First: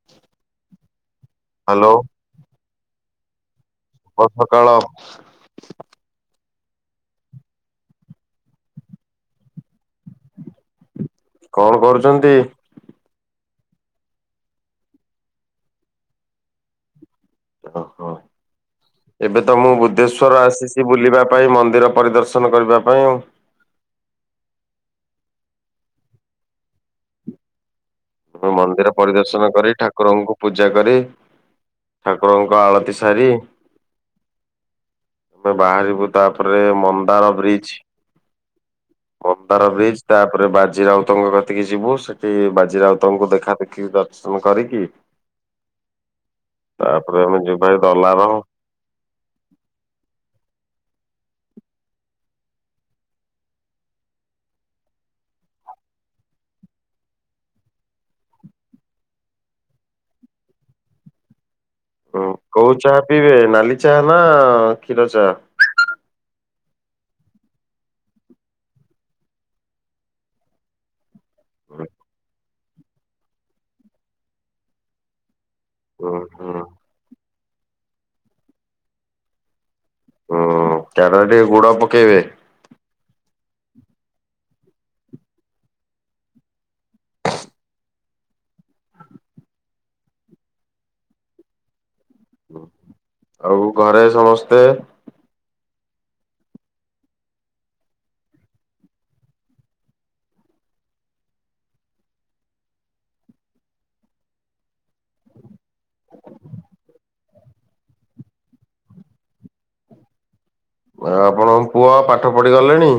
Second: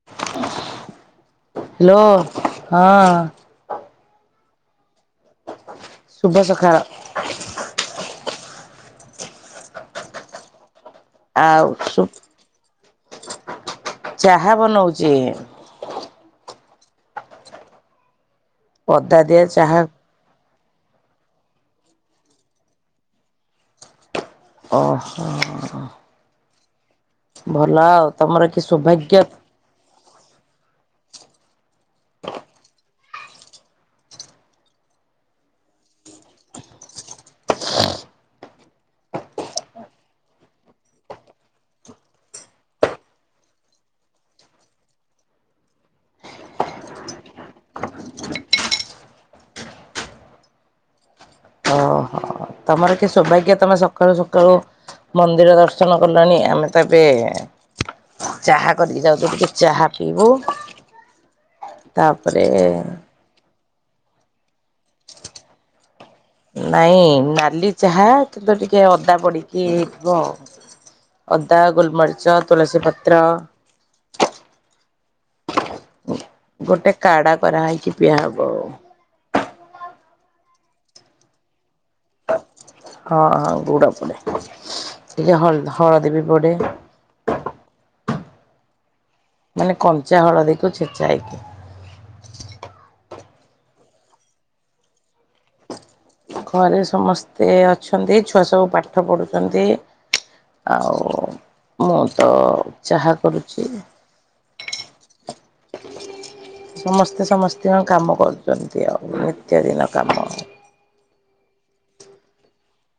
Hello hello ହଁ। [inaudible] ଶୁଭ ସଖାଳ। ଆଉ କଣ ସୁ କରୁଛନ୍ତି? ଚାହା ବନଉଛି। ଓହୋ ଅଦା ଏବେ ଦିଆ ତ ମୁଁ ଚାହା ବୁଦ୍ଧେଶ୍ଵର ଆସିଛି। ବୁଲିବା ପାଇଁ ମନ୍ଦିର ପରିଦର୍ଶନ କରିବା ପାଇଁ ଆଉ। ଓହୋ ଭଲ ଆଉ। ତମର ଯୋଉ କି ମନ୍ଦିର ସୌଭାଗ୍ୟ ପରିଦର୍ଶନ କରି ଠା ଠାକୁରଙ୍କୁ ପୂଜା କରି ଠାକୁରଙ୍କ ଆଳତି ସାରି ଆମେ ବାହାରିବୁ ତାପରେ ମନ୍ଦାର ବ୍ରିଜ। ବନ୍ଦାର ବ୍ରିଜ ତାପରେ ବାଜି ରାଉତଙ୍କ କତିକି ଯିବୁ ସେଠି ବାଜି ରାଉତ ତମକୁ ଦେଖା ଦେଖି ଦର୍ଶନ କରିକି ତାପରେ ଆମେ ଯିବା ଭାଇ ଦଲାର। ଓହୋ। ତମର କି ସୌଭାଗ୍ୟ ତମେ ସକାଳୁ ସକାଳୁ ମନ୍ଦିର ଦର୍ଶନ କଲାଣି ଆମେ ତ ଏବେ ଚାହା କରିକି ଯାଉଛୁ ଟିକେ ଚାହା ପିଇବୁ। ତାପରେ କୋଉ ଚାହା ପିଇବେ ନାଲି ଚାହା ନା କ୍ଷୀର ଚାହା। ନାଇଁ ନାଲି ଚାହା କିନ୍ତୁ ଟିକେ ଅଦା ପଡ଼ିକି ହେଇଥିବ ଆଉ। ଅଦା ଗୋଲମରିର୍ଚ ତୁଳସୀ ପତ୍ର। ହୁଁ ହୁଁ ଗୋଟେ କାଡା କରାହେଇକି ପିଆହବ ଆଉ। ହୁଁ କ୍ୟାରଟ ଗୁଡ ପକେଇବେ। ହଁ ହଁ ଗୁଡ ପଡେ ଟିକେ ହଳ ହଳଦୀ ବି ପଡେ। ହ ମାନେ କଞ୍ଚା ହଳଦୀକୁ ଛେଚାଇକି। ଆଉ ଘରେ ସମସ୍ତେ? ଘରେ ସମସ୍ତେ ଅଛନ୍ତି ଛୁଆ ସବୁ ପାଠ ପଢୁଛନ୍ତି। ଆଉ ମୁଁ ତ ଚାହା କରୁଛି। ସମସ୍ତେ ସମସ୍ତିଙ୍କ କାମ କରୁଛନ୍ତି ଆଉ ନିତ୍ୟ ଦିନ କାମ। ଆଉ ଆପଣଙ୍କ ପୁଅ ପାଠ ପଢି ଗଲେଣି?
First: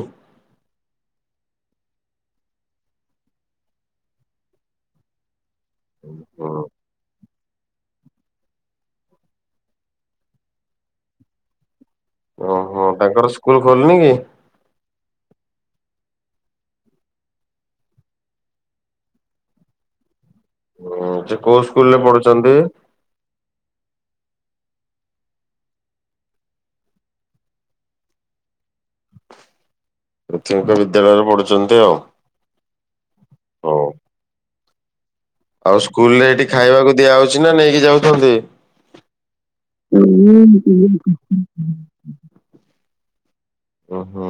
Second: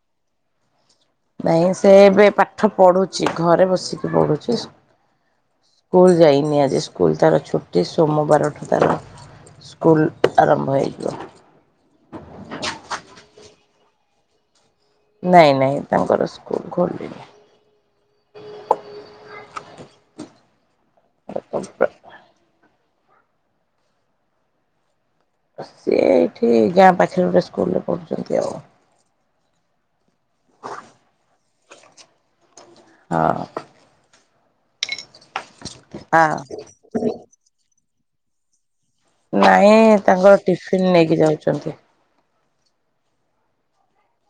ନାଇଁ ସେ ଏବେ ପାଠ ପଢୁଛି ଘରେ ବସିକି ପଢୁଛି। ସ୍କୁଲ ଯାଇନି ଆଜି। ସ୍କୁଲ ତାର ଛୁଟି ସୋମବାରଠୁ ତାର ସ୍କୁଲ୍ ଆରମ୍ଭ ହୋଇଯିବ। ଓହୋ ତାଙ୍କର ସ୍କୁଲ ଖୋଲିନି କି? ନାଇଁ ନାଇଁ ତାଙ୍କର ସ୍କୁଲ ଖୋଲିନି। ହୁଁ ସେ କୋଉ ସ୍କୁଲ ରେ ପଢୁଛନ୍ତି? ସେ ଏଇଠି ଗାଁ ପାଖରେ ଗୋଟେ ସ୍କୁଲରେ ପଢ଼ୁଛନ୍ତି ଆଉ। ପ୍ରାଥମିକ ବିଦ୍ୟାଳୟରେ ପଢୁଛନ୍ତି ଆଉ। ହଁ। ହଉ ଆଉ ସ୍କୁଲ ରେ ହଁ ଏଇଠି ଖାଇବାକୁ ଦିଆହଉଛି ନା ନେଇକି ଯାଉଛନ୍ତି? ନାଇଁ ତାଙ୍କର ଟିଫିନ ନେଇକି ଯାଉଛନ୍ତି। [unintelligible] ଓହୋ।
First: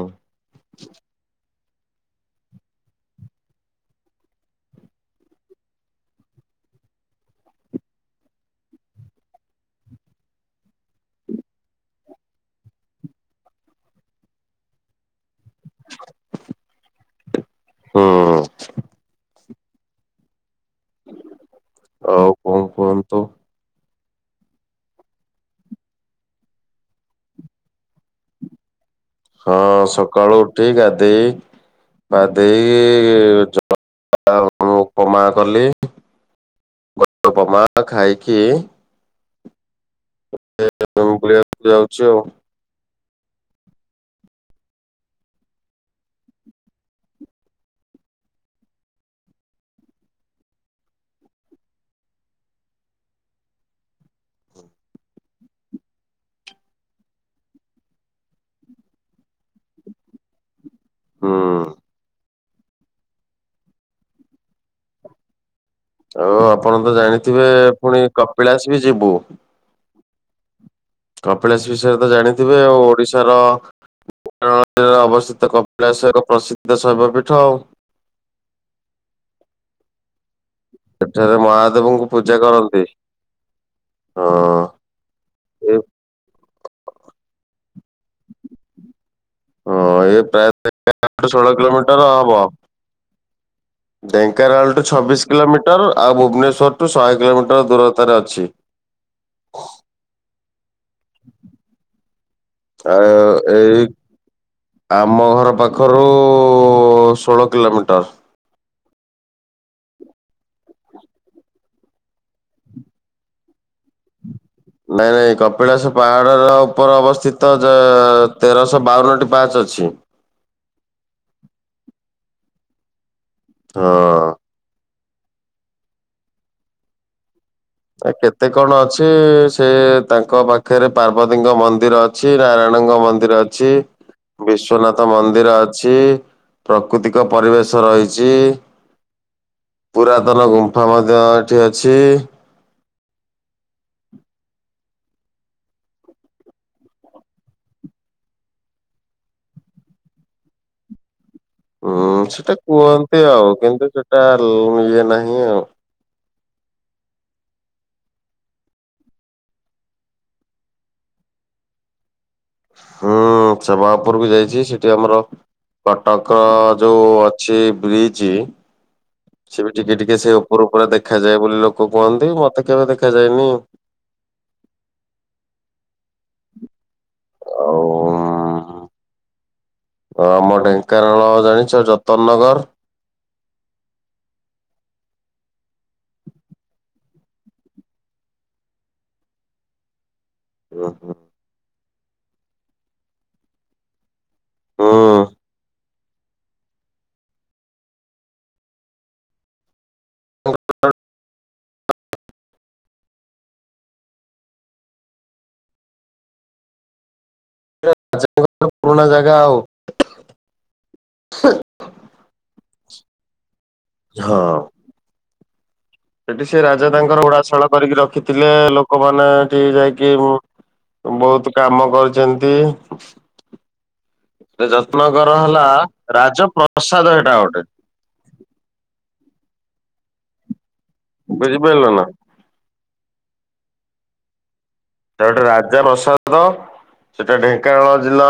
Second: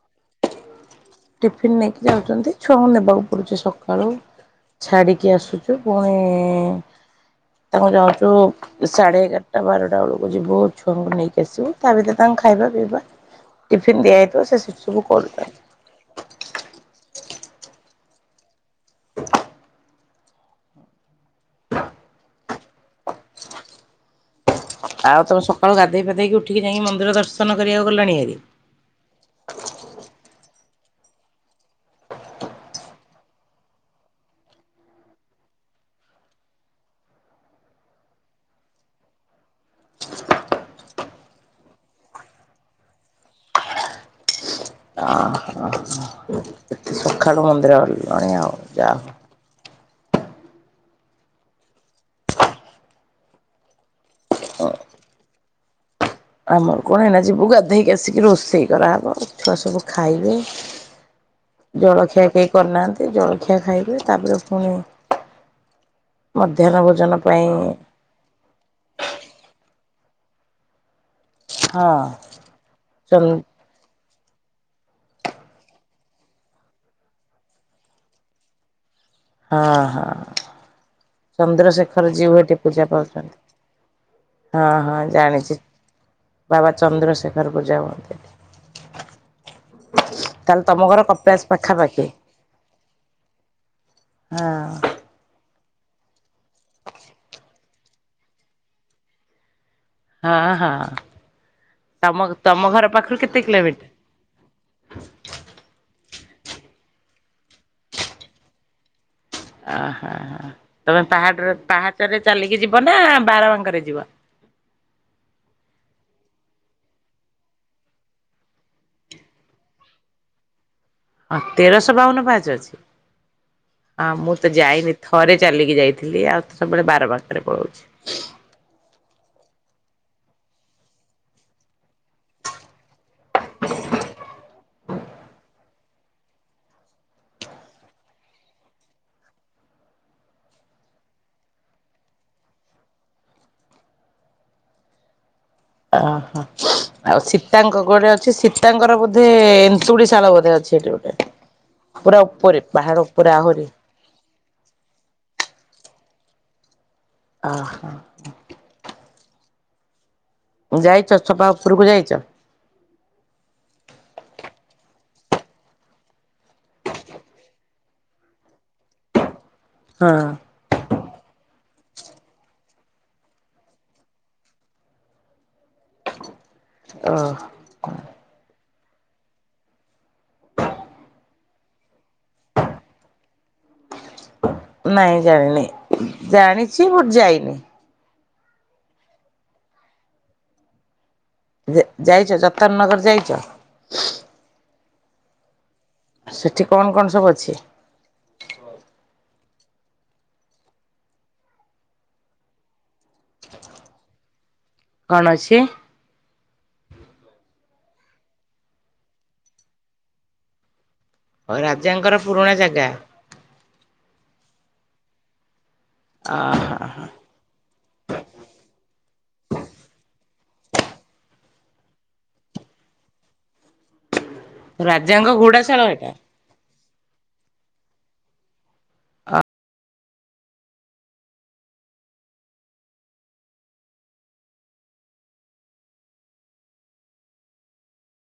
ଟିଫିିନ ନେଇକି ଯାଉଛନ୍ତି ଛୁଆଙ୍କୁ ନେବାକୁ ପଡୁଛି ସକାଳୁ। ଛାଡିକି ଆସୁଛୁ ପୁଣି ତାଙ୍କୁ ଯାଉଚୁ। ସାଢେ ଏଗାରଟା ବାରଟା ବେଳକୁ ଯିବୁ ଛୁଆଙ୍କୁ ନେଇକି ଆସିବୁ ତା ଭିତରେ ତାଙ୍କୁ ଖାଇବା ପିଇବା ଟିଫିିନ ଦିଆ ହେଇଥିବ ସେ ସେଠି ସବୁ କରୁଥାନ୍ତି। ହୁଁ। ଆଉ କଣ କୁହନ୍ତୁ। ଆଉ ତମେ ସକାଳୁ ଗାଧେଇ ପାଧେଇକି ଉଠିକି ଯାଇକି ମନ୍ଦିର ଦର୍ଶନ କରିବାକୁ ଗଲାଣି ହାରି? ହଁ ସକାଳୁ ଉଠି ଗାଧେଇ ଗାଧେଇକି ଜ ଉପମା କଲି। ଉପମା ଖଇକି [unintelligible] ଯାଉଛି ଆଉ। ଆ ହାଁ ହାଁ। ସଖାଳୁ ମନ୍ଦିର ଗଲଣି ଆଉ ଯାଅ। ଆମର କଣ ହେନା ଯିବୁ ଗାଧେଇକି ଆସିକି ରୋଷେଇ କରାହେବ ଛୁଆ ସବୁ ଖାଇବେ। ହୁଁ ଜଳଖିଆ କେହି କରିନାହାନ୍ତି ଜଳଖିଆ ଖାଇବେ ତାପରେ ପୁଣି ଆଉ ମଧ୍ୟାହ୍ନ ଆପଣ ତ ଭୋଜନ ଜାଣିଥିବେ ପାଇଁ ପୁଣି କପିଳାସ ବି ଯିବୁ। କପିଳାସ ବିଷୟରେ ହଁ ତ ଜାଣିଥିବେ ଆଉ ଚ ଓଡିଶାର ରେ ଅବସ୍ଥିତ କପିଳାସ ଏକ ପ୍ରସିଦ୍ଧ ଶୈବ ପୀଠ ଆଉ। ହଁ-ହଁ। ସେଠାରେ ମହାଦେବଙ୍କୁ ଚନ୍ଦ୍ରଶେଖର ଜୀଉ ପୂଜା ହେଠି କରନ୍ତି ପୂଜା ପାଉଛନ୍ତି ହଁ ହଁ-ହଁ ଜାଣିଛି। ଏ ବାବା ଚନ୍ଦ୍ରଶେଖର ପୂଜା ହୁଏ। ହଁ ଏ ପ୍ରାୟ ତାହେଲେ ତମ ଘର [unintelligible] କପିଳାସ ଷୋଳ ପାଖାପାଖି କିଲୋମିଟର ହବ। ହଁ ଢେଙ୍କାନାଳଠୁ ଛବିଶ କିଲୋମିଟର ଆଉ ଭୁବନେଶ୍ଵରଠୁ ଶହେ କିଲୋମିଟର ଦୂରତାରେ ଅଛି। ହଁ-ହଁ ତମ-ତମ ଘର ପାଖରୁ ଆଉ କେତେ ଏଇ କିଲୋମିଟର? ଆମ ଘର ପାଖରୁ ଷୋଳ କିଲୋମିଟର। ଓହୋ ତମେ ପାହାଡରେ ପାହାଚରେ ଚାଲିକି ଯିବ ନା ବାର ମାଙ୍କରେ ଯିବ? ନାଇଁ-ନାଇଁ କପିଳାସ ପାହାଡ଼ର ଉପରେ ଅବସ୍ଥିତ ଜ ତେରଶହ ବାଉନଟି ପାହାଚ ଅଛି। ଅ ତେରଶହ ବାଉନ ପାହାଚ ଅଛି। ହଁ। ଆଉ ମୁଁ ତ ଯାଇନି ଥରେ ଚାଲିକି ଯାଇଥିଲି ଆଉ ତ ସବୁବେଳେ ବାର ବାଙ୍କରେ ପଳଉଛି। ଆ କେତେ କଣ ଅଛି ସେ ତାଙ୍କ ପାଖରେ ପାର୍ବତୀଙ୍କ ମନ୍ଦିର ଅଛି ନାରାୟଣଙ୍କ ମନ ଦୀର ଅଛି। ବିଶ୍ଵନାଥ ମନ୍ଦିର ଅଛି ପ୍ରକୃତିକ ପରିବେଶ ରହିଛି। ପୁରାତନ ଗୁମ୍ଫା ମଧ୍ୟ ଏଠି ଅଛି-। ଓହୋ। ଆଉ ସୀତାଙ୍କ ଘର ଅଛି। ସୀତାଙ୍କର ବୋଧେ ଏନ୍ତୁଡି ଶାଳ ବୋଧେ ଅଛି ସେଠି ଗୋଟାଏ। ହୁଁ ସେଟା କୁହନ୍ତି ଆଉ ଆହୁରି କିନ୍ତୁ ସେଟା ଲ୍ ଇଏ ନାହିଁ ଆଉ। ଅ ହ। ଯାଇଚ ଚପା ଉପରକୁ ଯାଇଛ? ହୁଁ ସବା ଉପୁରକୁୁ ଯାଇଛି ସେଠି ଆମର- କଟକ ଯୋଉ ଅଛି ବ୍ରିଜି। ସିଏ ବି ଟିକେ ହଁ ଟିକେ ସେ ଉପୁରୁ ପୁରା ଦେଖାଯାଏ ବୋଲି ଲୋକ କୁହନ୍ତି। ମତେ କେବେ ଦେଖାଯାଏନି। ଅ। ଆଉ ମ୍ ହଁ ଆମ ଢେଙ୍କାନାଳ ଜାଣିଛ ଯତନ୍ ନଗର୍? ନାଇଁ ଜାଣିନି ଜାଣିଛି ବଟ୍ ଯାଇନି। ଉଁ ହୁଁ। ଯା ଯାଇଚ ଯତନ ନଗର ଯାଇଚ? ହୁଁ ସେଠି କଣ କଣ ସବୁ ଅଛି? [unintelligible] କଣ ଅଛି? ଯ [inaudible] ପୁରୁଣା ଜାଗା ଆଉ। ଅ ରାଜାଙ୍କର ପୁରୁଣା ଜାଗା। ହ ସେଠି ସେ ରାଜା ଓହୋ ତାଙ୍କର ଉଡା ସାଳ କରିକି ରଖିଥିଲେ ଲୋକମାନେ ଏଠି ଯାଇକି ଉଁ- ବହୁତ୍ କାମ କରୁଛନ୍ତି। ଯତ୍ନ ରାଜାଙ୍କ କର ହେଲା ଘୋଡାଶାଳ ଏଟା। ରାଜପ୍ରସାଦ ହେଟା ଗୋଟେ। ବୁଝିପାଇଲ ନା? ହେଟା ଗୋଟେ ରାଜ ପ୍ରସାଦ। ସେଟା ଢ଼େଙ୍କାନାଳ ଜିଲ୍ଲା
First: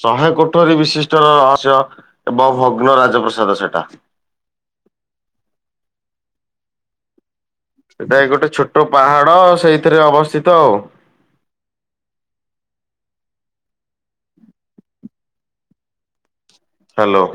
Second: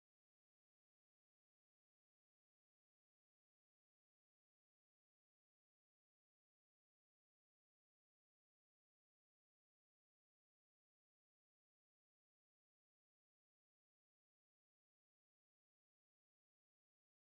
ଶହେ କୋଠରୀ ବିଶିଷ୍ଟ ର ରହସ୍ୟ। ଏବଂ ଭଗ୍ନ ରାଜପ୍ରସାଦ ସେଟା। ସେଟା ଏ ଗୋଟେ ଛୋଟ ପାହାଡ଼ ସେଇଥିରେ ଅବସ୍ଥିତ ଆଉ। ହାଲୋ।